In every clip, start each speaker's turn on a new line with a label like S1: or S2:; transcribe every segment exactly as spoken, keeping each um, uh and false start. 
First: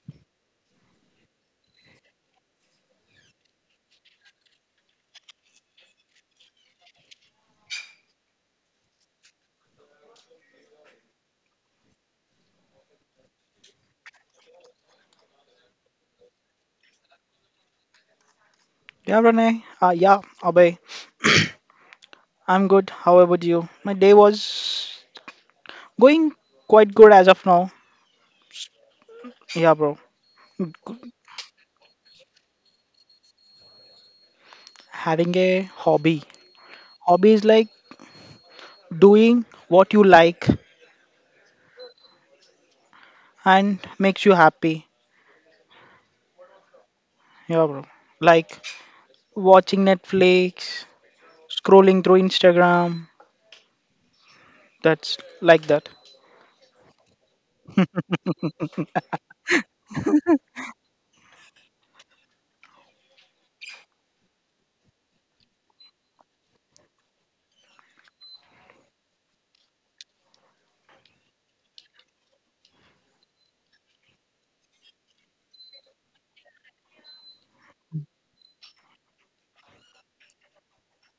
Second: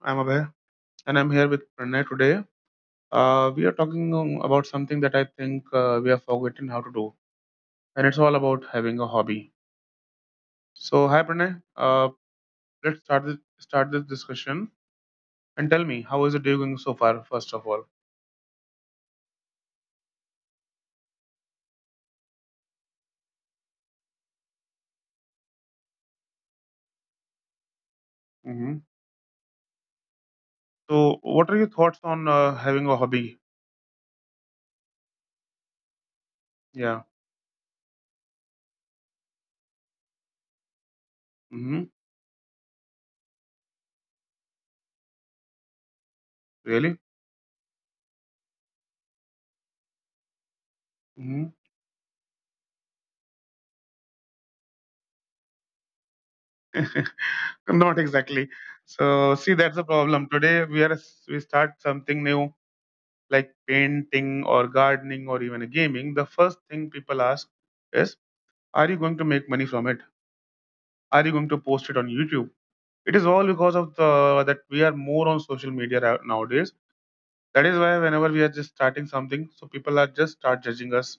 S1: I'm Abhay, and I'm here with Pranay today. Uh, we are talking um, about something that I think uh, we have forgotten how to do, and it's all about having a hobby. So, hi, Pranay. Uh, let's start this, start this discussion and tell me how is the day going so far? First of all,
S2: Yeah, Renee. Uh, yeah, Abhay. I'm good. How about you? My day was going quite good as of now.
S1: hmm
S2: Yeah, bro. G-
S1: so what are your thoughts on uh, having a hobby?
S2: Having a hobby.
S1: Yeah,
S2: Hobby is like doing what you like
S1: hmm
S2: and makes you happy.
S1: really?
S2: Yeah, bro. Like watching Netflix,
S1: Hmm.
S2: scrolling through Instagram. That's like that.
S1: Not exactly. So, see, that's the problem. Today we are we start something new like painting or gardening or even gaming, the first thing people ask is, are you going to make money from it? Are you going to post it on YouTube? It is all because of the that we are more on social media ra- nowadays. That is why whenever we are just starting something, so people are just start judging us.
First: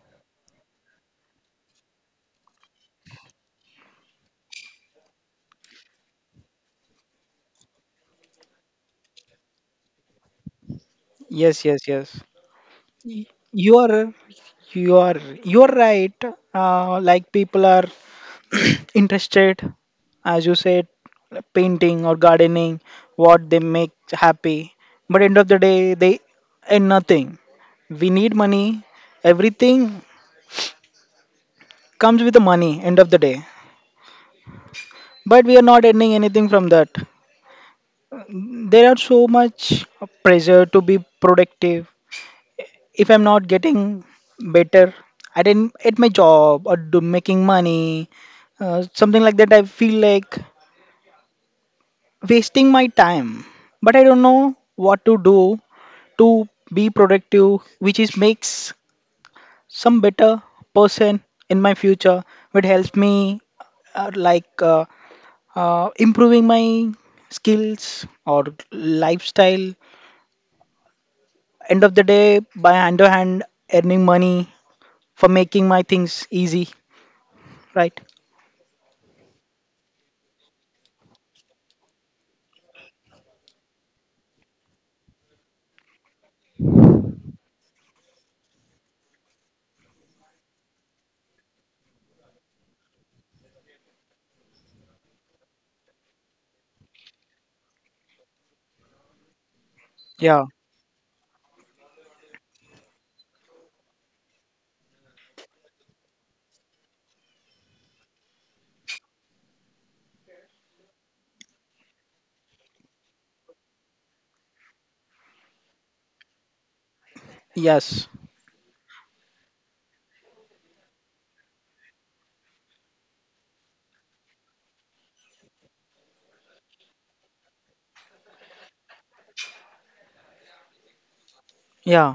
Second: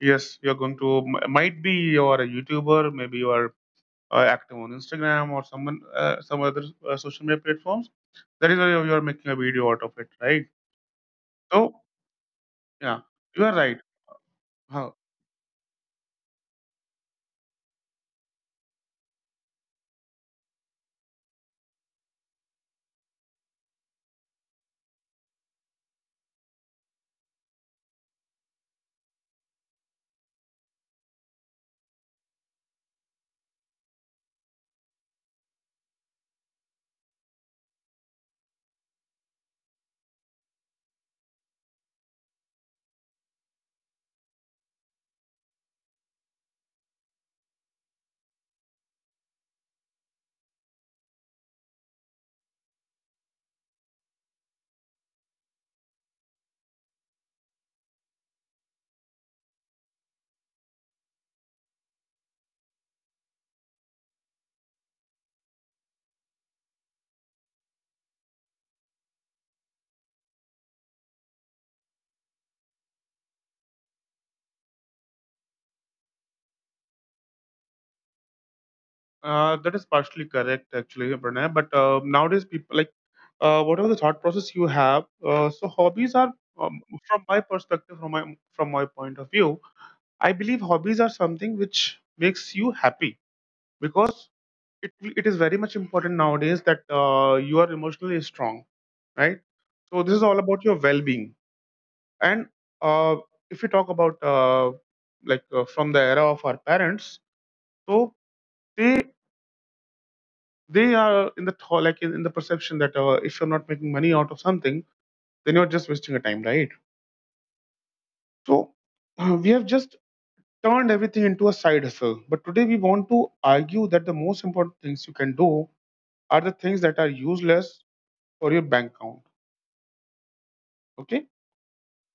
S1: Yes, you're going to m- might be you are a YouTuber, maybe you are uh, active on Instagram or someone uh, some other uh, social media platforms. That is why you are making a video out of it, right?
S2: Yes,
S1: So
S2: yes, yes.
S1: yeah, you are
S2: you
S1: right.
S2: are
S1: Huh.
S2: you are you are right, uh, like people are interested, as you said, painting or gardening what they make happy, but end of the day they earn nothing. We need money. Everything comes with the money end of the day, but we are not earning anything from that. There are so much pressure to be productive. If I'm not getting better at in at my job or do making money, uh, something like that, I feel like wasting my time. But I don't know what to do to be productive, which is makes some better person in my future, would help me uh, like uh, uh, improving my skills or lifestyle. End of the day, by hand to hand earning money for making my things easy. Right.
S1: Uh, that is partially correct, actually, Pranay. But uh, nowadays, people like uh, whatever the thought process you have. Uh, so hobbies are, um, from my perspective, from my from my point of view, I believe hobbies are something which makes you happy because it it is very much important nowadays that uh, you are emotionally strong, right? So this is all
S2: Yeah.
S1: about your well-being. And uh, if you talk about uh, like uh, from the era of our parents, so they they are in the thought, like in, in the perception that uh, if you're not making money out of something, then you're just wasting your time, right?
S2: Yes.
S1: So uh, we have just turned everything into a side hustle. But today we want to argue that the most important things you can do are the things that are useless for your bank account. Okay,
S2: Yeah.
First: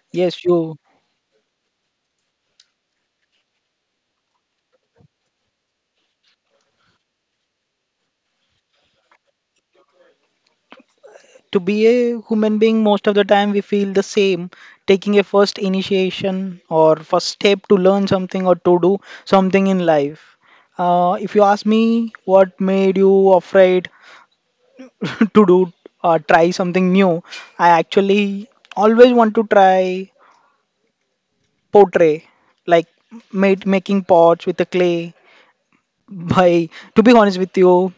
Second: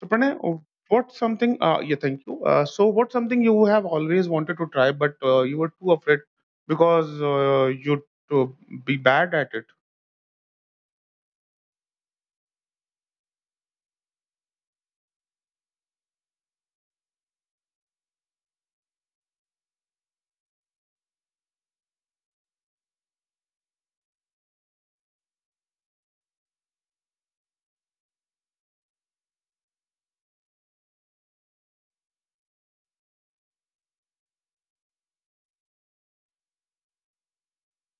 S1: so Pranay,
S2: Yes.
S1: oh,
S2: You,
S1: what's something? Uh, yeah, thank you. Uh, so what's something you have always wanted to try, but uh, you were too afraid because uh, you'd uh, be bad at it.
S2: to be a human being, most of the time we feel the same taking a first initiation or first step to learn something or to do something in life. Uh, if you ask me what made you afraid to do, uh, try something new, I actually always want to try pottery, like made, making pots with the clay. By, to be honest with you,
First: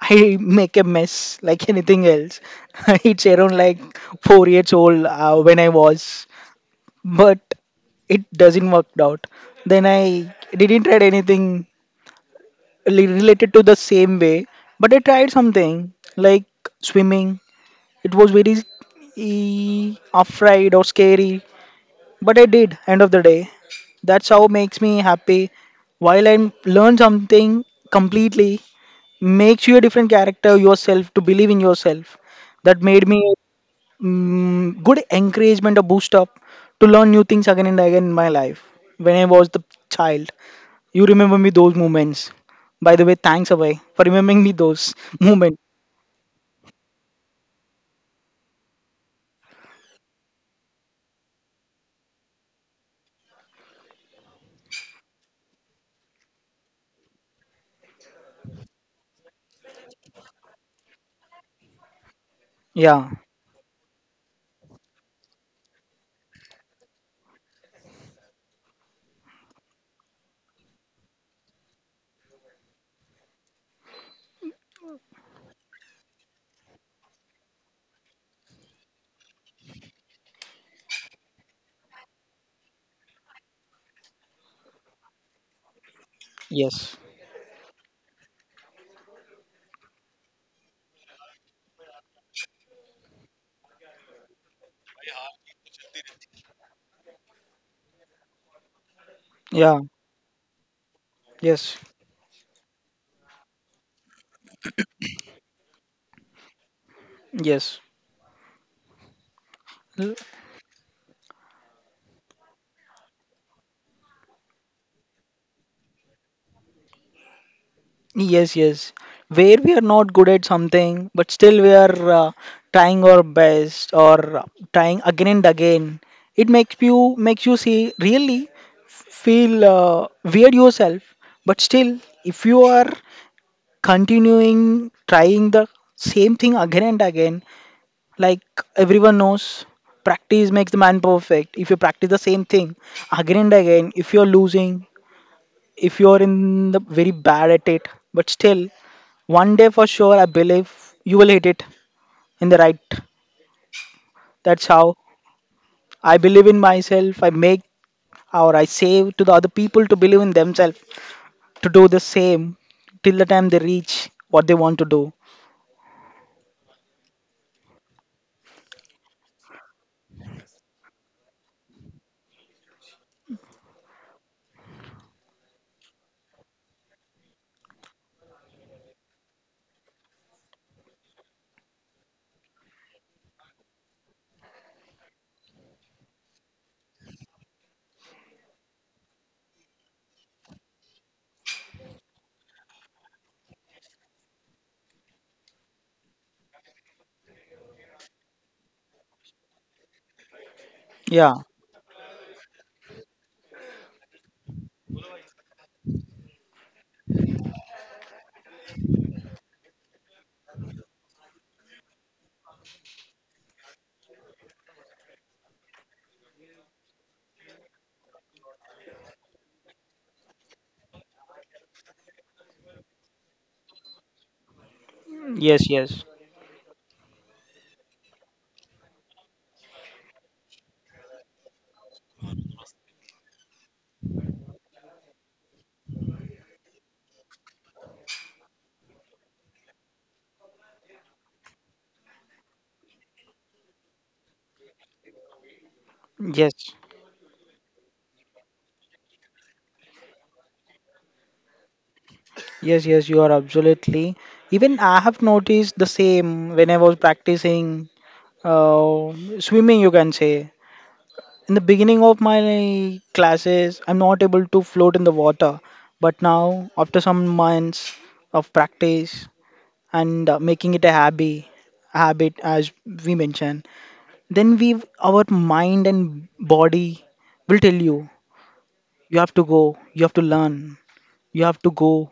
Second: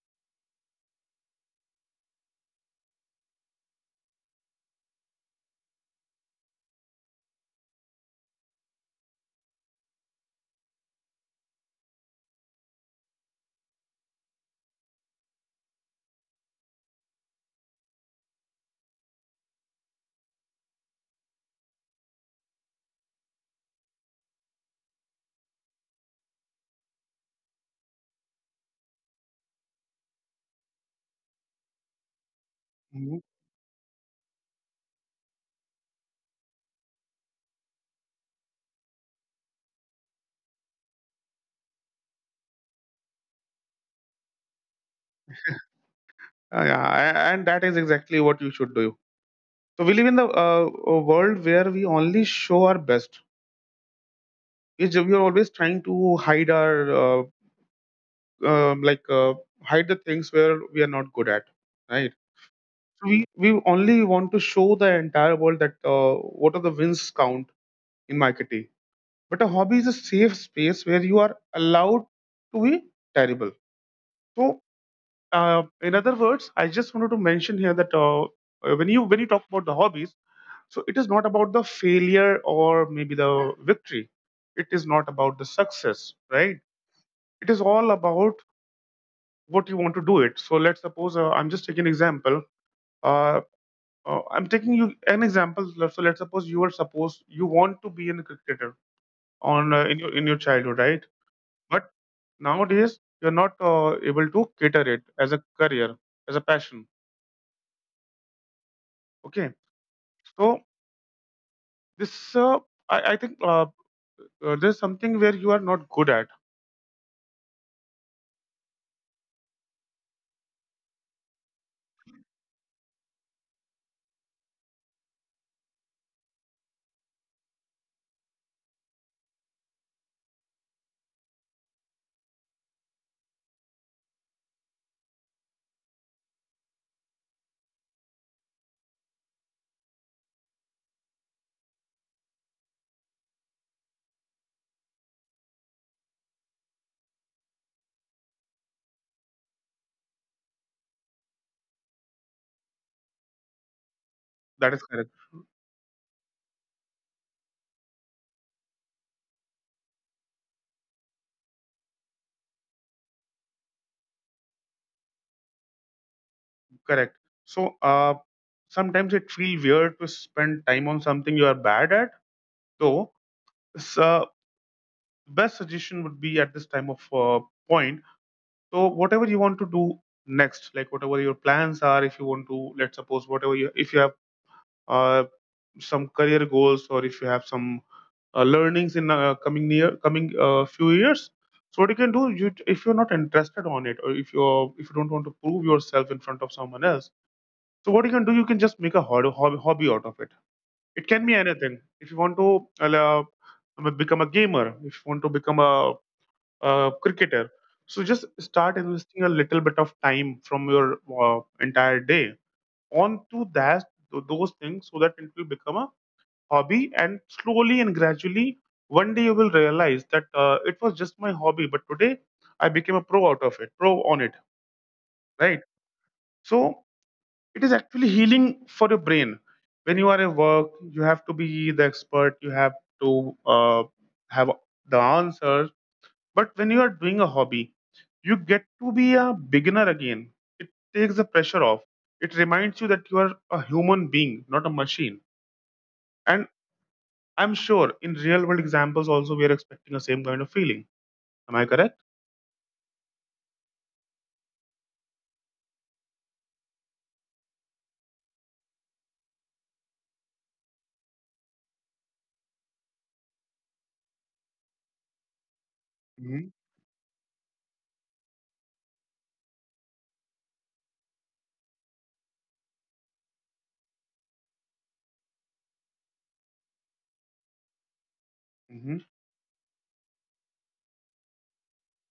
S2: I make a mess like anything else. It's around like four years old uh, when I was, but it doesn't work out. Then I didn't try anything li- related to the same way, but I tried something like swimming. It was very eh, afraid or scary, but I did, end of the day. That's how makes me happy. While I learn something completely, makes you a different character yourself to believe in yourself. That made me
S1: Mhm.
S2: mm, good encouragement, a boost up to learn new things again and again in my life. When I was the child, you remember me those moments. By the way, thanks Abhay for remembering me those moments.
S1: Uh, yeah, a- and that is exactly what you should do. So we live in the uh, a world where we only show our best. It's, we are always trying to hide our uh, um, like uh, hide the things where we are not good at, right?
S2: Yeah.
S1: So we we only want to show the entire world that uh, what are the wins count in marketing. But a hobby is a safe space where you are allowed to be terrible. So uh, in other words, I just wanted to mention here that uh, uh, when you when you talk about the hobbies, so it is not about the failure or maybe the victory. It is not about the success, right?
S2: Yes.
S1: It is all about what you want to do it. So let's suppose uh, I'm just taking an example. Uh, uh, I'm taking you an example. So let's suppose you are supposed you want to be a cricketer on
S2: Yeah.
S1: uh, in your in your childhood, right?
S2: Yes.
S1: But nowadays you're not uh, able to cater it as a career, as a passion.
S2: Yes.
S1: Okay, so this uh, I, I think uh, uh, there's something where you are not good at.
S2: Yes, yes. Where we are not good at something, but still we are uh, trying our best or uh, trying again and again. It makes you makes you see really feel uh, weird yourself. But still, if you are continuing trying the same thing again and again, like everyone knows, practice makes the man perfect. If you practice the same thing again and again, if you're losing, if you're in the very bad at it, but still one day for sure I believe you will hit it in the right. That's
S1: That is
S2: how
S1: correct.
S2: I believe in myself. I make or I save to the other people to believe in themselves to do the same till the time they reach what they want to do.
S1: Correct. So uh, sometimes it feels weird to spend time on something you are bad at, though. So best suggestion would be at this time of uh, point. So whatever you want to do next, like whatever your plans are, if you want to, let's suppose whatever you, if you have uh, some career goals or if you have some uh, learnings in uh, coming near coming uh, few years. So what you can do, you if you're not interested on it, or if you're if you don't want to prove yourself in front of someone else, so what you can do, you can just make a hobby, hobby, hobby out of it. It can
S2: Yeah.
S1: be anything. If you want to uh, uh, become a gamer, if you want to become a, a cricketer, so just start investing a little bit of time from your uh, entire day onto that th- those things, so that it will become a hobby. And slowly and gradually, one day you will realize that uh, it was just my hobby, but today I became a pro out of it, pro on it, right?
S2: Yes, yes,
S1: So it is actually healing for your brain. When you are at work, you have to be the expert. You have to uh, have the answers. But when you are doing a hobby, you get to be a beginner again. It takes the pressure off. It reminds you that you are a human being, not a machine. And
S2: yes.
S1: I'm sure in real world examples also we are expecting the same kind of feeling. Am I correct?
S2: Yes. Yes, you are absolutely. Even I have noticed the same when I was practicing, uh, swimming you can say. In the beginning of my classes, I'm not able to float in the water, but now,
S1: Mm-hmm.
S2: after some months of practice and uh, making it a habit, habit as we mentioned, then we, our mind and body will tell you,
S1: Mm-hmm.
S2: you have to go, you have to learn, you have to go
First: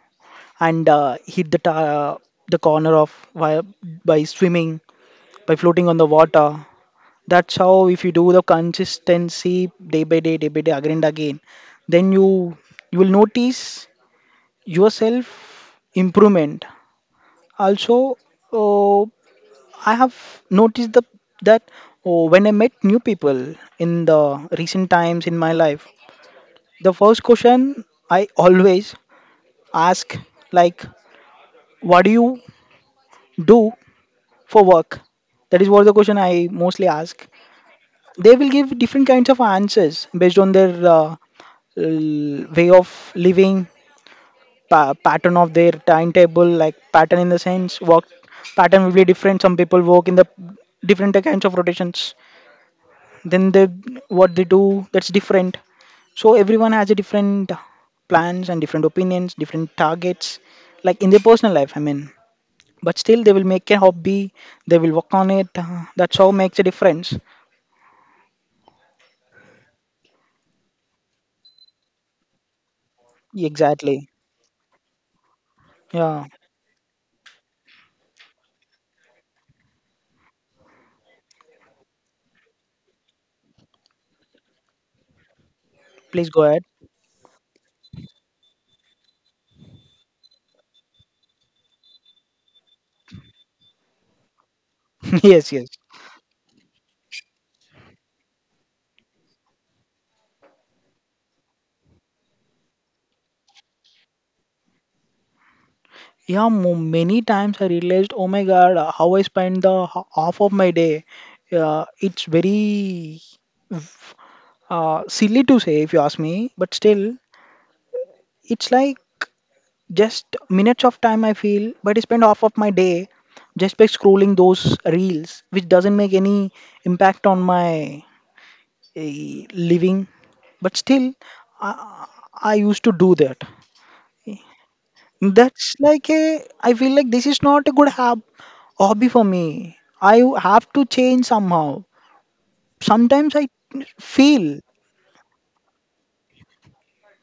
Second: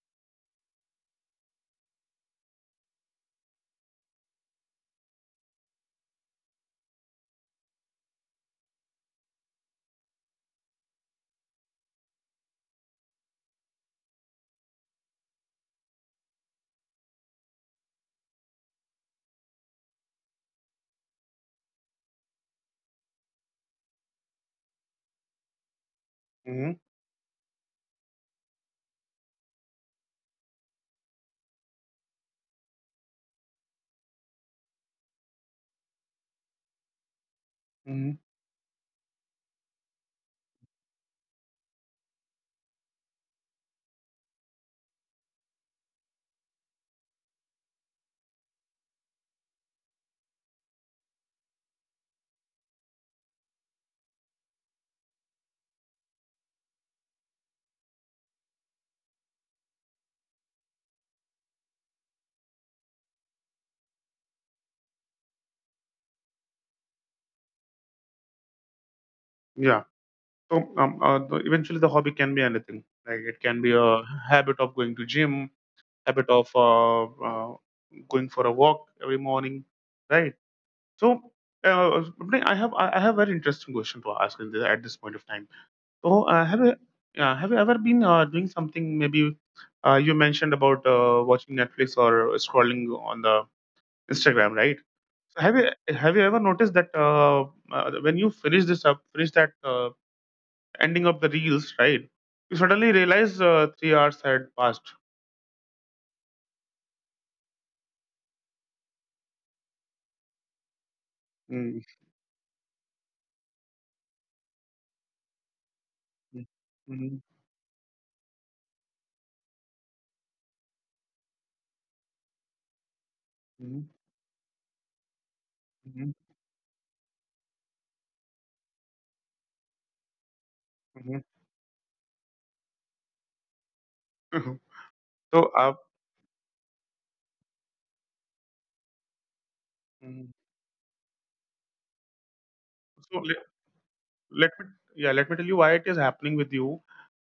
S2: and uh, hit the ta- uh, the corner of by, by swimming, by floating on the water. That's how if you do the consistency day by day, day by day, again and again, then you you will notice yourself improvement. Also, uh, I have noticed the that uh, when I met new people in the recent times in my life,
S1: Mm-hmm.
S2: the first question I always ask like, "What do you do for work?" That is what the question I mostly ask.
S1: Mm-hmm.
S2: They will give different kinds of answers based on their uh, l- way of living, pa- pattern of their timetable, like pattern in the sense work pattern will be different. Some people work in the different kinds of rotations, then they what they do that's different. So everyone has a different plans and different opinions, different targets like in their personal life, I mean, but still they will make a hobby, they will work on it, uh, that's how makes a difference.
S1: Yeah. So um, uh, the, eventually, the hobby can be anything. Like it can be a
S2: Exactly.
S1: habit of going to gym,
S2: Yeah,
S1: habit of uh, uh, going for a walk every morning, right? So, uh, Swapnil, I have I I have a very interesting question to ask in this, at this point of time. So,
S2: please go
S1: uh, have
S2: ahead.
S1: you uh, have you ever been uh, doing something? Maybe uh, you mentioned about uh, watching Netflix or scrolling on the Instagram, right? So
S2: Yes,
S1: have
S2: yes.
S1: you have you ever noticed that uh, uh, when you finish this up, finish that uh, ending of the reels, right? You suddenly realize uh, three hours had passed.
S2: Yeah, mo- many times I realized, oh my God, uh, how I spend the h- half of my day.
S1: Mm,
S2: Uh, it's very uh, silly to say if you ask
S1: mm,
S2: me, but still,
S1: mhm,
S2: it's like just minutes of time I feel, but I spend half of my day just by
S1: mhm,
S2: scrolling those reels, which doesn't
S1: mhm,
S2: make any impact on my uh, living. But still,
S1: mhm.
S2: I, I used to do that.
S1: so, uh,
S2: That's like a, I feel like this is not a good hab hobby for me. I
S1: mm,
S2: have to change somehow.
S1: so
S2: Sometimes
S1: let,
S2: I
S1: let
S2: feel,
S1: me yeah let me tell you why it is happening with you.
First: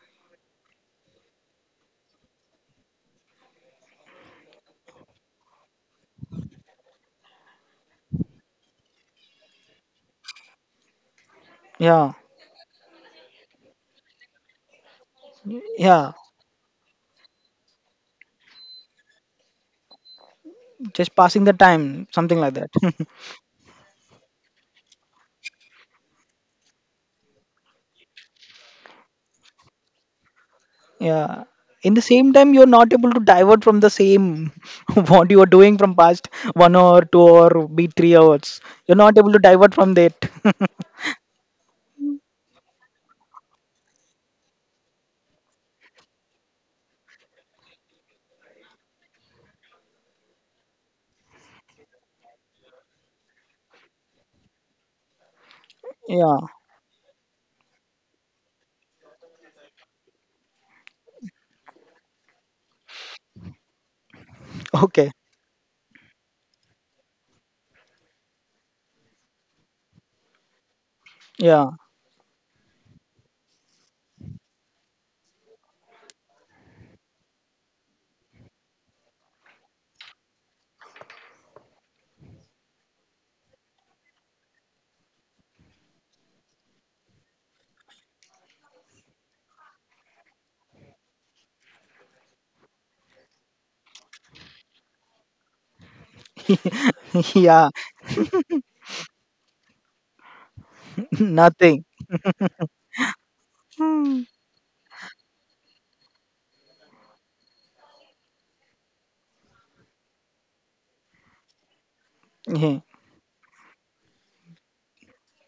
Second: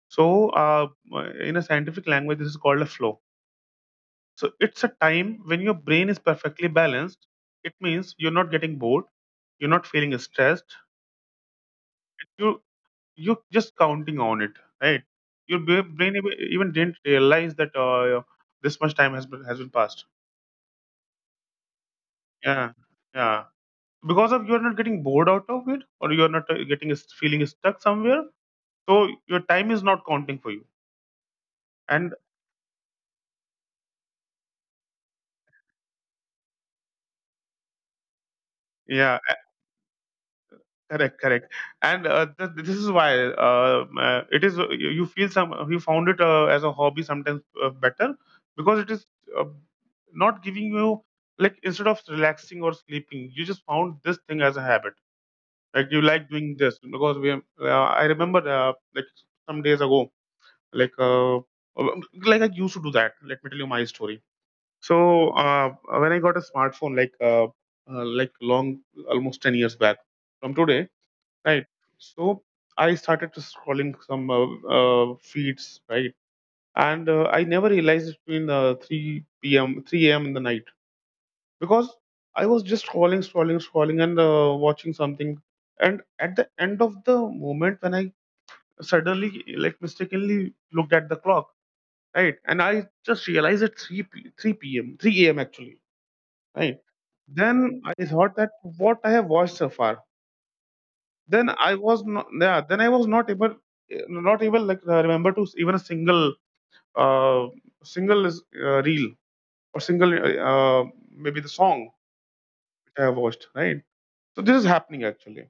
S1: So, uh, uh, in a scientific language, this is called a flow. So, it's a time when your brain is perfectly balanced. It means you're not getting bored, you're not feeling stressed,
S2: yeah,
S1: you you're just counting on it, right? Your bra-
S2: yeah,
S1: brain even even didn't realize that uh, this much time has been has been passed.
S2: just passing the time, something like that.
S1: Yeah, yeah. Because of you're not getting bored out of it, or you're not uh, getting s- feeling stuck somewhere, so your time is not counting for you.
S2: Yeah. In the
S1: And
S2: same time, you're not able to divert from the same what you are doing from past one hour, two hour, be three hours. You're not
S1: yeah,
S2: able to divert from that.
S1: correct correct and uh, th- this is why uh, uh, it is you you feel some you found it uh, as a hobby sometimes uh, better because it is uh, not giving you like instead of relaxing or sleeping you just found this thing as a habit like you like
S2: Yeah.
S1: doing this because we uh, I remember uh, like some days ago like uh, uh, like I used to do that. Let me tell you my story. So
S2: Okay.
S1: uh, when I got a smartphone like uh, uh, like long almost ten years back from today, right?
S2: Yeah.
S1: So I started to scrolling some uh, uh, feeds, right? And uh, I never realized it's been uh, three p m, three a m in the night because I was just scrolling, scrolling, scrolling, and uh, watching something. And at the end of the moment, when I suddenly, like, mistakenly looked at the clock, right? And I just realized it's three p- three p m, three a m actually, right?
S2: Yeah.
S1: Then I thought that what I have watched so far, then I
S2: Nothing.
S1: was not yeah then I was not able
S2: Hmm.
S1: not able like uh, remember to even a single uh single is, uh, reel or single uh, maybe the song which
S2: Yeah.
S1: I have watched, right? So this is happening actually.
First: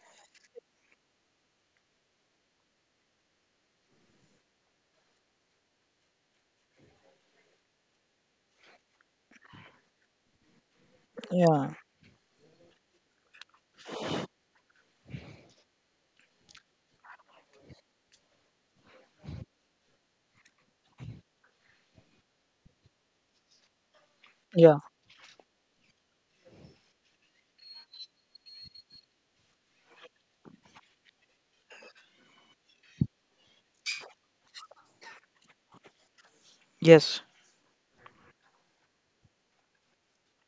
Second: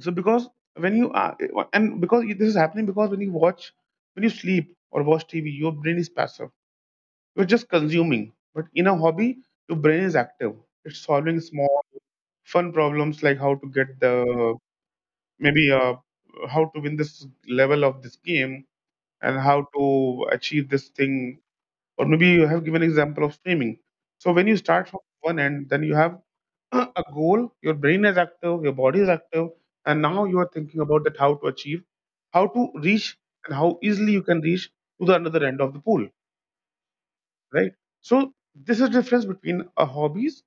S1: So because when you are and because this is happening because when you watch when you sleep or watch T V your brain is passive. You're just consuming. But in a hobby your brain is active. It's solving
S2: Yeah.
S1: small fun problems like how to get the maybe uh, how to win this level of this game and how to achieve this thing. Or maybe you have given example of swimming. So when you
S2: Yeah.
S1: start from one end then you have a goal. Your brain is active, your body is active, and now you are thinking about that how to achieve how to reach and how easily you can reach to the another end of the pool,
S2: Yes.
S1: right? So this is difference between a hobbies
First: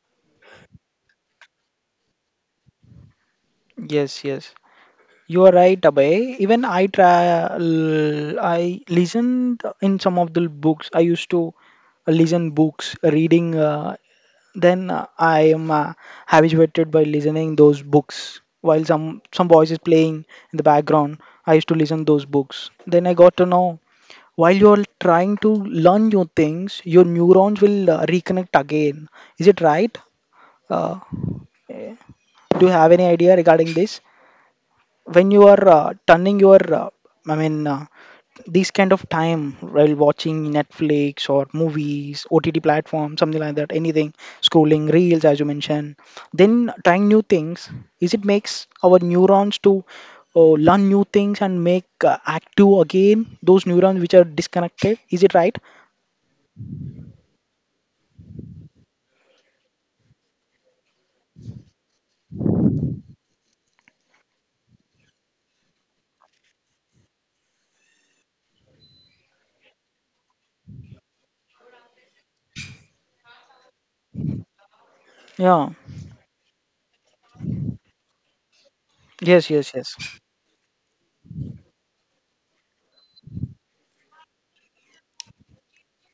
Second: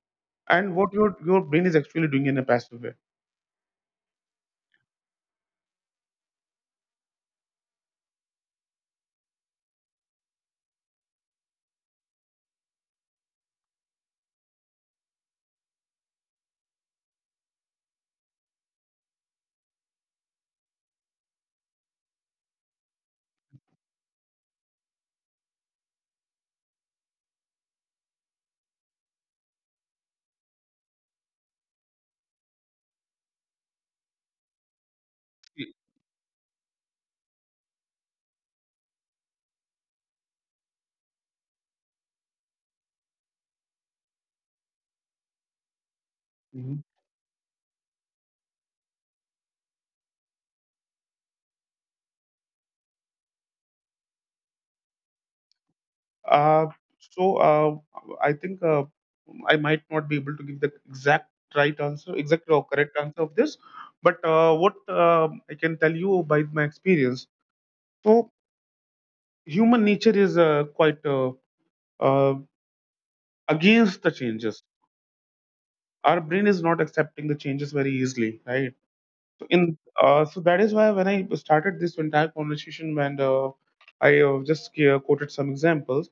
S1: and what your your brain is actually doing in a passive way.
S2: Yes, yes. You are right, Abhay. Even I try, I listened in some of the books. I used to listen books, reading. Uh, then uh, I am uh, habituated by listening those books while some some voice is playing in the background. I used to listen those books. Then I got to know while you are trying to learn new things, your neurons will uh, reconnect again. Is it right? Uh, do you have any idea regarding this? When you are uh, turning your uh, i mean uh, these kind of time while watching Netflix or movies, OTT platform, something like that, anything, scrolling reels as you mentioned, then
S1: Mhm.
S2: trying new things, is it makes our neurons to uh, learn new things and make uh, active again those neurons which are disconnected, is it right?
S1: Uh, so uh, I think uh, I might not be able to give the exact right answer, exact or correct answer of this, but uh, what uh, I can tell you by my experience. So human nature is uh, quite uh, uh, against the changes.
S2: Yeah.
S1: Our brain is not accepting the changes very easily, right? So
S2: Yes, yes,
S1: in
S2: yes.
S1: uh, so that is why when I started this entire conversation and uh, I uh, just uh, quoted some examples.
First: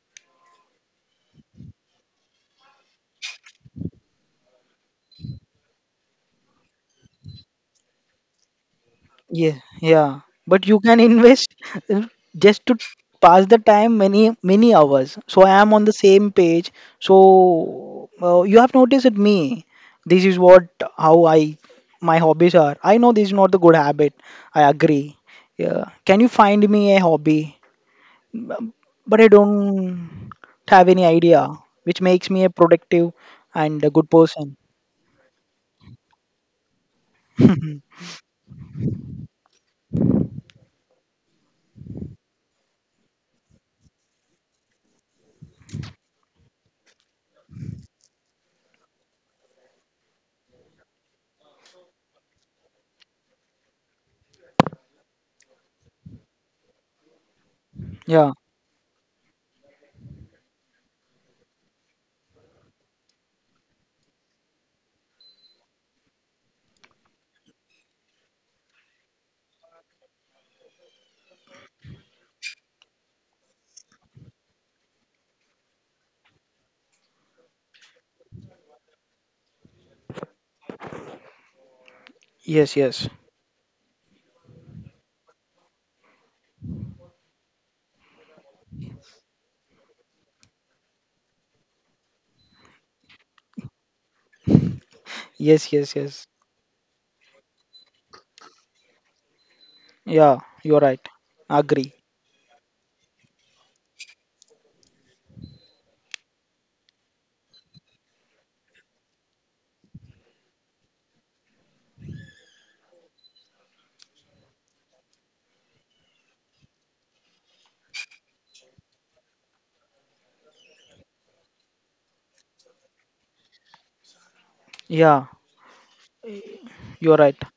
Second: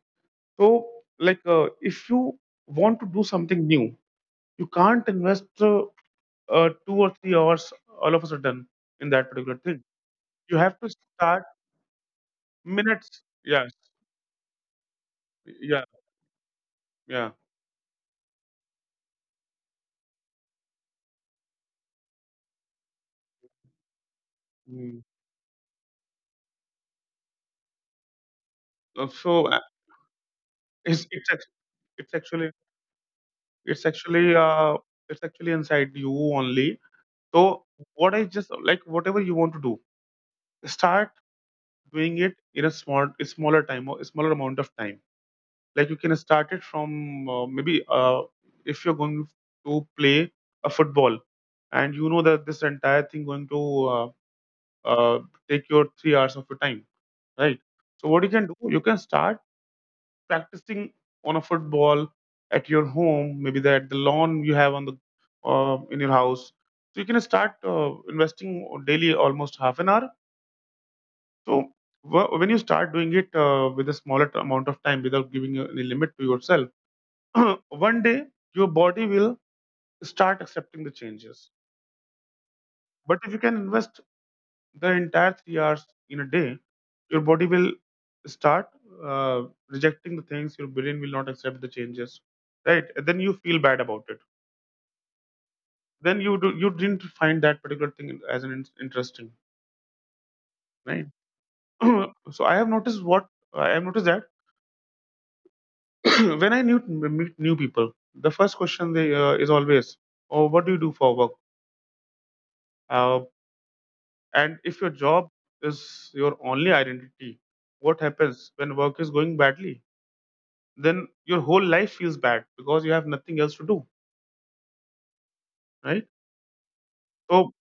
S1: So like uh, if you want to do something new, you can't invest uh, uh, two or three hours all of a sudden in that particular
S2: Yeah,
S1: thing.
S2: yeah.
S1: You
S2: But
S1: have
S2: you
S1: to
S2: can
S1: start
S2: invest uh, just to
S1: minutes.
S2: pass the
S1: Yes,
S2: time many many hours. So I am on
S1: yeah,
S2: the same page.
S1: yeah.
S2: So uh, you have noticed at me. This is what how I my hobbies are. I know this is not the good habit. I
S1: Mm.
S2: agree. Yeah. Can you find me a hobby? Um,
S1: Uh,
S2: But I
S1: So uh,
S2: don't have any
S1: it's it's
S2: idea,
S1: act-
S2: which
S1: it's
S2: makes me a
S1: actually
S2: productive and
S1: it's
S2: a good
S1: actually
S2: person.
S1: uh it's actually inside you only. So what I just like whatever you want to do, start doing it in a small a smaller time or a smaller amount of time. Like you can start it from uh, maybe uh if you're going to play a football, and you know that this entire thing going to uh, uh, take your three hours of your time, right? So what you
S2: Yeah.
S1: can do, you can start practicing on a football at your home, maybe that the lawn you have on the uh, in your house. So you can start uh, investing daily almost half an hour. So wh- when you start doing it uh, with a smaller t- amount of time without giving any limit to yourself, one day your body will start accepting the changes.
S2: Yes. Yes.
S1: But if you can invest the entire three hours in a day, your body will start uh, rejecting the things. Your brain will not accept the changes, right? And then you feel bad about it.
S2: Yes. Yes.
S1: Then
S2: Yes.
S1: you do, you didn't find that particular thing as an in- interesting,
S2: Yeah. You're right.
S1: right?
S2: Agree.
S1: so I have noticed what I have noticed that when I new, meet new people, the first question they uh, is always, "Oh, what do you do for work?" Uh, and if your job is your only identity, what happens when work is going badly? Then your whole life feels bad because you have nothing else to do,
S2: Yeah,
S1: right?
S2: you're right.
S1: So,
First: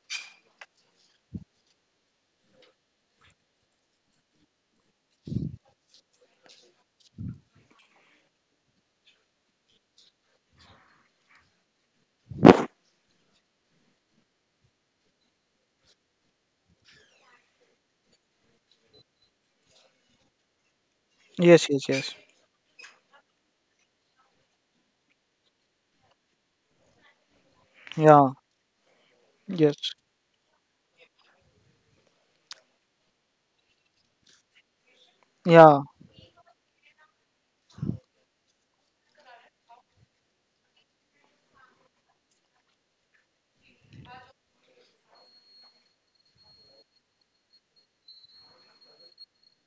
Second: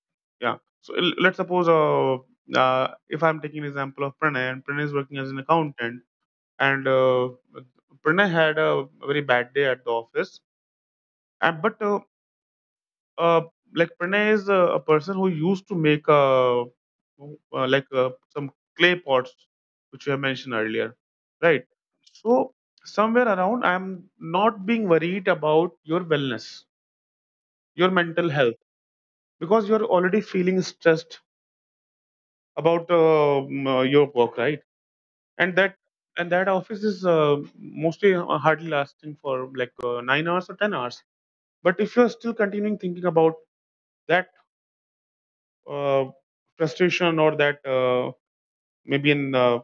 S1: yeah. So l- let's suppose uh, uh, if I'm taking an example of Pranay, and Pranay is working as an accountant, and uh, Pranay had a very bad day at the office, and but uh, uh, like Pranay is a, a person who used to make uh, uh, like uh, some clay pots, which you have mentioned earlier, right?
S2: Yes, yes, yes.
S1: So somewhere around, I'm not being worried about your wellness, your mental
S2: Yeah,
S1: health, because you're
S2: yes.
S1: already feeling stressed about um, uh, your work, right? And that,
S2: Yeah,
S1: and that office is uh, mostly uh, hardly lasting for like uh, nine hours or ten hours. But if you're still continuing thinking about that uh, frustration or that uh, maybe an uh,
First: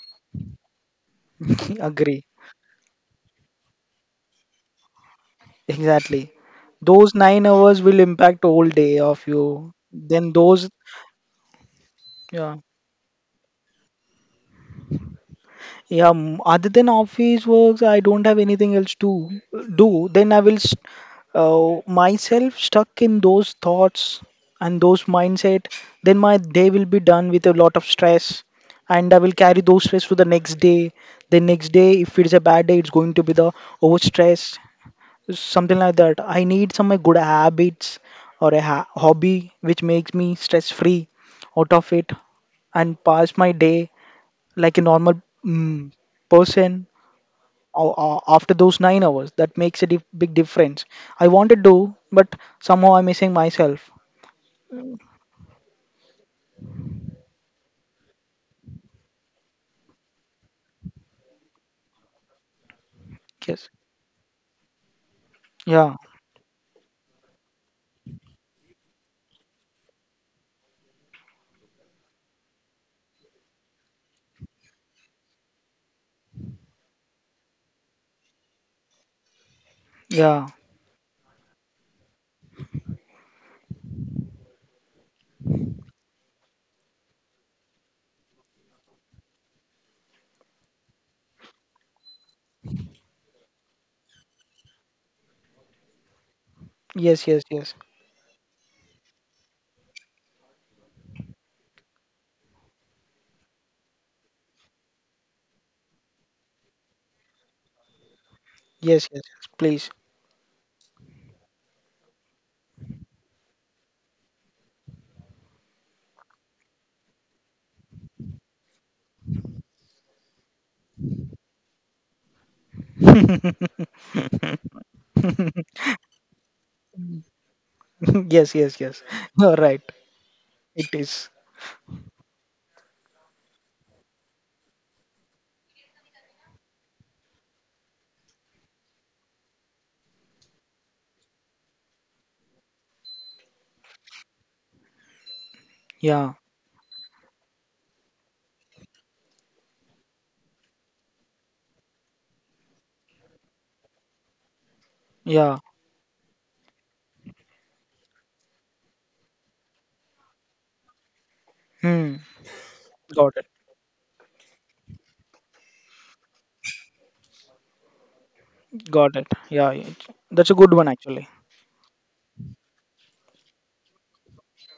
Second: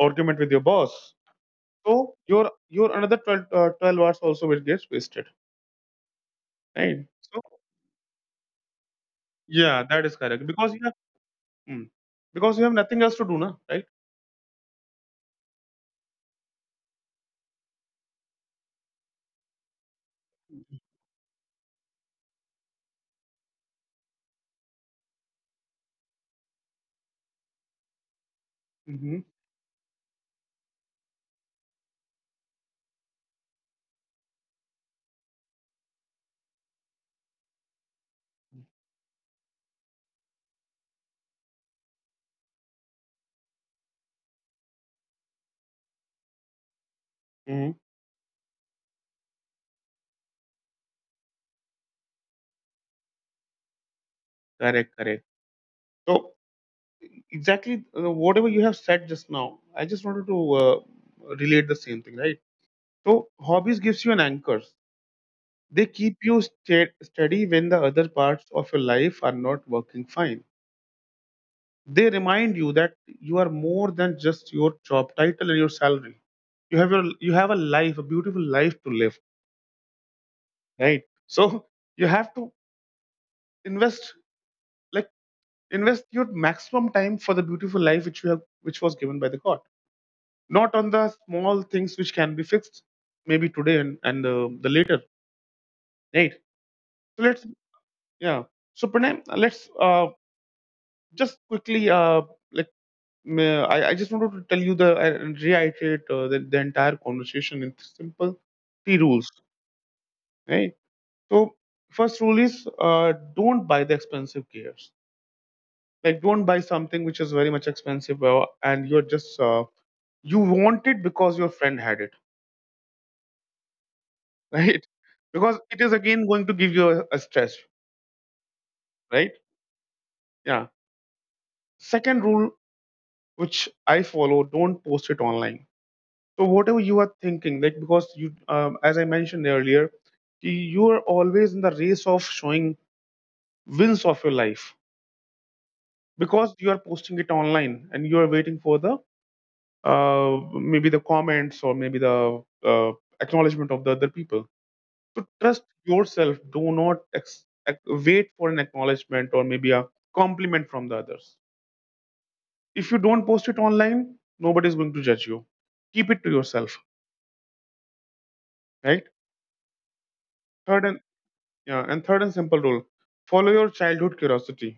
S1: argument with your boss, so
S2: agree.
S1: your your another twelve, uh, twelve hours also will get wasted,
S2: Exactly.
S1: right?
S2: Those
S1: So
S2: nine hours will impact whole day of you.
S1: yeah, that is
S2: Then
S1: correct
S2: those,
S1: because you have mm,
S2: yeah,
S1: because you have nothing else to do na, right?
S2: yeah, m- other than office works, I don't have anything else to do. Then I will s- uh, myself stuck in those thoughts and those mindset. Then my day will be done with a lot of stress, and I will carry those stress to the next day. The next day, if it's a bad day, it's going to be the overstress, something like that. I need some uh, good habits or a ha- hobby which makes me stress free out of it and pass my day like a normal mm, person
S1: Hmm.
S2: a- a- after those nine hours. That makes a dif- big difference. I wanted to, but somehow I'm missing myself.
S1: Correct, correct. So exactly uh, whatever you have said just now, I just wanted to uh, relate the same thing, right? So
S2: Yes.
S1: hobbies gives you an anchors. They
S2: Yeah.
S1: keep you sta steady when the other parts of your life are not working fine. They remind you that you are more than just your job title and your salary. You have your you have a life, a beautiful life to live,
S2: Yeah.
S1: right? So you have to invest, like, invest your maximum time for the beautiful life which you have, which was given by the God, not on the small things which can be fixed maybe today and, and uh, the later, right? So
S2: Yes. Yes.
S1: let's,
S2: Yes.
S1: yeah, so Pranay, let's uh, just quickly uh, like ma- I, I just wanted to tell you the uh, and reiterate uh, the, the entire conversation in simple three
S2: Yes. Yes.
S1: rules,
S2: Yes. Please.
S1: right? So first rule is uh, don't buy the expensive gears, like don't buy something which is very much expensive uh, and you're just uh, you want it because your friend had it, right? Because it is again going to give you a, a stress,
S2: Yes. Yes. Yes.
S1: right?
S2: You're right.
S1: Yeah.
S2: It is.
S1: Second rule which I follow: don't post it online. So whatever you are thinking, like because you, um, as I mentioned earlier, you are always in the race of showing wins of your life
S2: Yeah.
S1: because you are posting it online and you are waiting for the uh, maybe the comments or maybe the uh, acknowledgement of the other people. So
S2: Yeah.
S1: trust yourself. Do not ex- ac- wait for an acknowledgement or maybe a compliment from the others.
S2: Hmm.
S1: If you don't
S2: Got
S1: post
S2: it.
S1: it online, nobody is going to judge you. Keep it to yourself, right?
S2: Got it. Yeah. it- That's a good
S1: Third
S2: one
S1: and
S2: actually.
S1: yeah, and third and simple rule: follow your childhood curiosity.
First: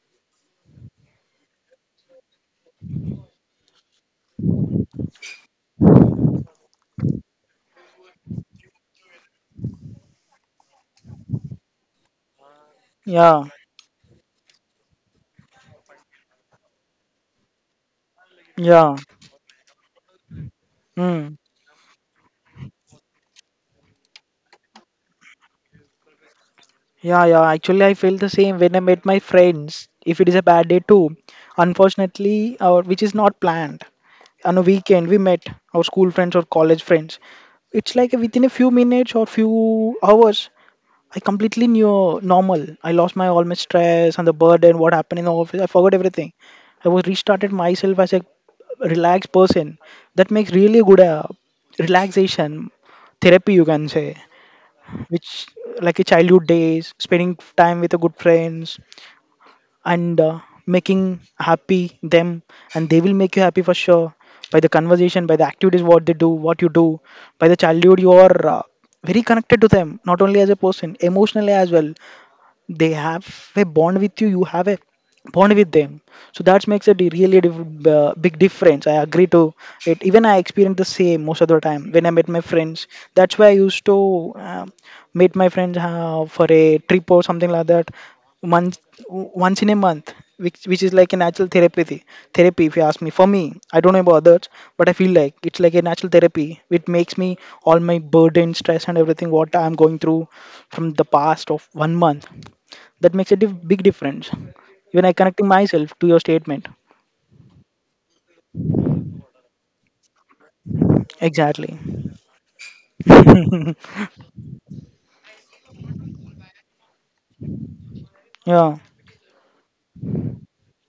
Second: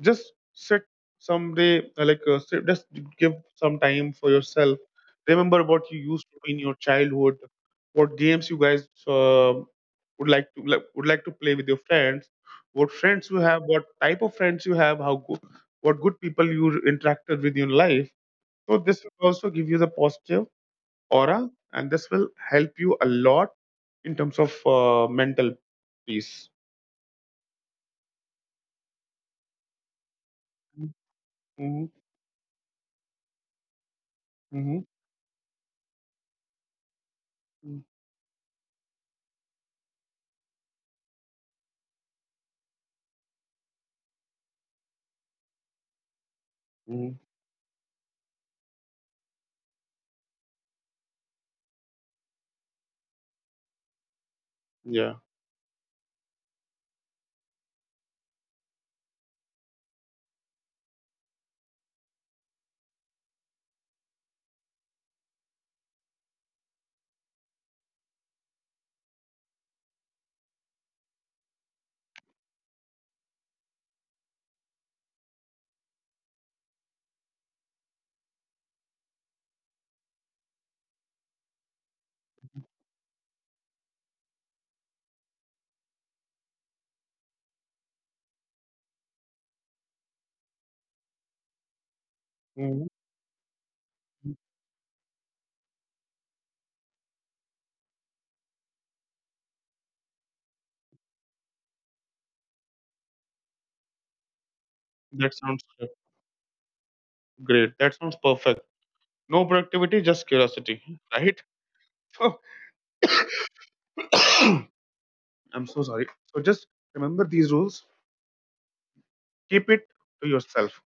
S1: Just sit someday, uh, like uh, sit, just give some time for yourself. Remember what you used to do in your childhood, what games you guys uh, would like to like, would like to play with your friends, what friends you
S2: Yeah.
S1: have, what type of friends you have, how good, what good people you interacted with in your life. So
S2: Yeah.
S1: this will also give you the positive
S2: Hmm.
S1: aura, and this will help you a lot in terms of uh, mental peace.
S2: Yeah, yeah. Actually, I feel the same when I meet my friends. If it is a bad day too,
S1: Hmm.
S2: unfortunately, or which is not planned, on a
S1: Hmm.
S2: weekend we met our school friends or college friends. It's like within a few minutes or few hours, I completely knew normal. I lost my all my stress and the burden, what happened in the office. I forgot everything. I was
S1: Hmm.
S2: restarted myself as a relaxed person. That makes really good uh, relaxation therapy, you can say,
S1: Yeah.
S2: which like a childhood days spending time with a good friends and uh, making happy them, and they will make you happy for sure by the conversation, by the activities what they do what you do. By the childhood you are uh, very connected to them, not only as a person, emotionally as well. They have a bond with you, you have a bond with them, so that makes a di- really diff- uh, big difference. I agree to it. Even I experienced the same most of the time when I met my friends. That's why I used to um, meet my friends uh, for a trip or something like that, once once in a month, which which is like a natural therapy therapy, if you
S1: Hmm.
S2: ask me, for me. I don't know about others, but I feel like it's like a natural therapy. It makes me all my burden, stress and everything what I'm going through from the past of one month, that makes a diff big difference. Even I
S1: That
S2: connecting
S1: sounds
S2: myself to your statement.
S1: great. That sounds perfect. No productivity, just curiosity, right?
S2: Exactly.
S1: So
S2: Yeah,
S1: I'm so sorry, so just remember these rules, keep it to yourself,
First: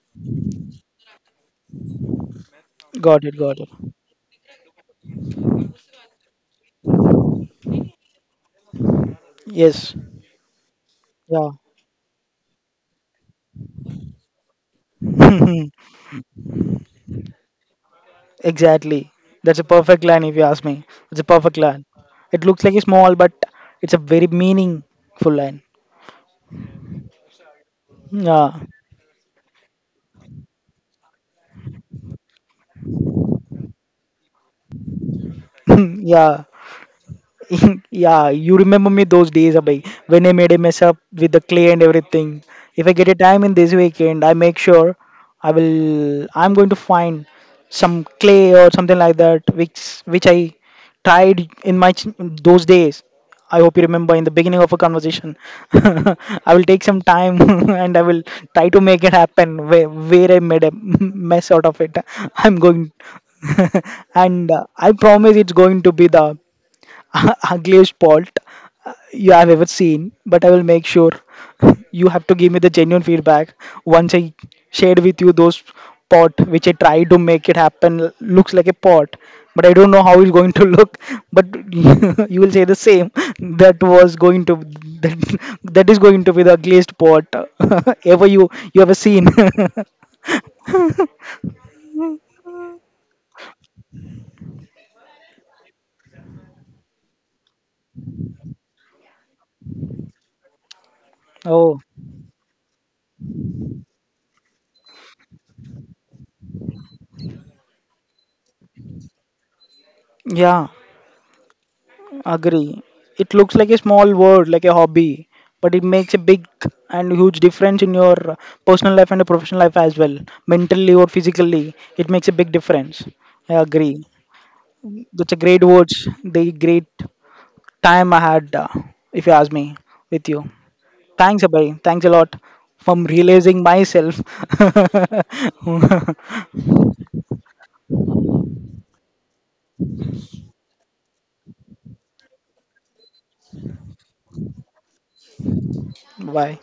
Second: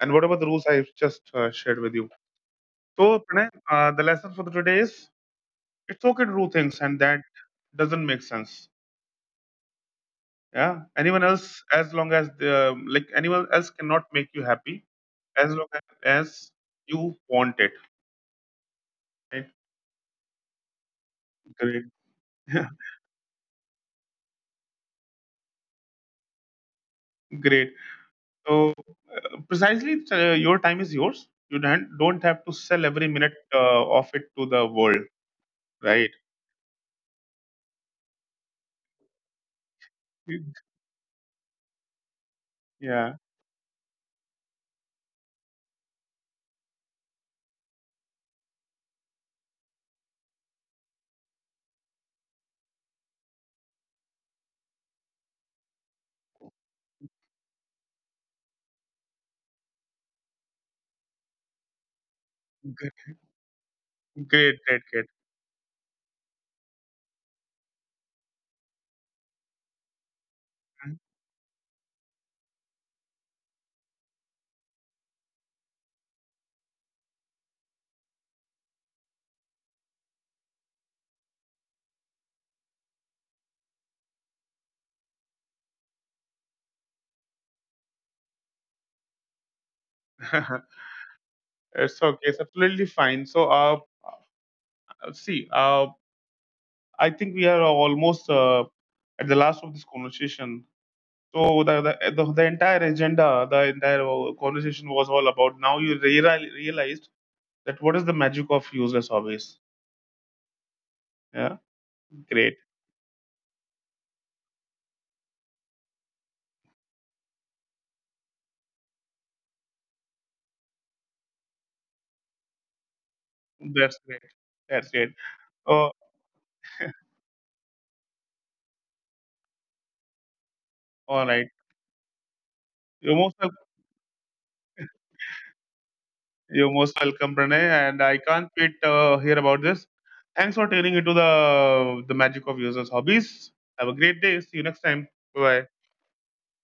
S1: and whatever the rules I've just uh, shared with you. So
S2: got it,
S1: Pranay,
S2: got it.
S1: uh, the lesson for the today is it's okay to do things and that doesn't make sense,
S2: Yes.
S1: yeah, anyone
S2: Yeah.
S1: else, as long as the like anyone else cannot make you happy as long as you want it,
S2: Exactly.
S1: right?
S2: That's a perfect line if you ask me. It's a perfect
S1: Great.
S2: line. It looks like a small, but it's a very meaningful line.
S1: great.
S2: Yeah.
S1: So uh, precisely uh, your time is yours, you don't don't have to sell every minute uh, of it to the world, right?
S2: Yeah. Yeah, you remember me those days, Abhay, when I made a mess up with the clay and everything. If I get
S1: Yeah.
S2: a time in this weekend, I make sure I will. I'm going to find some clay or something like that, which which I tried in my ch- those days. I hope you remember in the beginning of a conversation. I will take some time and I will try to make it happen where, where I made a mess out of it. I'm going,
S1: Gr-
S2: and
S1: Great,
S2: uh,
S1: great,
S2: I
S1: great.
S2: promise it's going to be the. Ugliest pot you have ever seen, but I will make sure you have to give me the genuine feedback once I shared with you those pot which I tried to make it happen looks like a pot, but I don't know how it's going to look. But you will say the same that was going to that, that is going to be the ugliest pot ever you you ever seen.
S1: it's okay, it's absolutely fine. So uh see uh I think we are almost uh, at the last of this conversation. So the,
S2: Oh.
S1: the the the entire agenda, the entire uh, conversation was all about. Now you reali- realized that what is the magic of useless hobbies?
S2: Yeah,
S1: Yeah, great.
S2: agree. It looks like a small word, like a hobby, but it makes a big and huge difference in your uh, personal life and your professional life as well. Mentally or physically, it makes a big difference. I
S1: That's
S2: agree.
S1: great. That's great.
S2: That's a great
S1: Oh,
S2: words. The great time I had, uh, if you ask me, with you.
S1: all
S2: Thanks,
S1: right.
S2: Abhay. Thanks a lot from
S1: You're most welcome.
S2: realizing myself.
S1: You're most welcome, Pranay. And I can't wait to hear about this. Thanks for tuning into the the magic of useless hobbies. Have a great day. See you next time. Bye.
S2: Bye.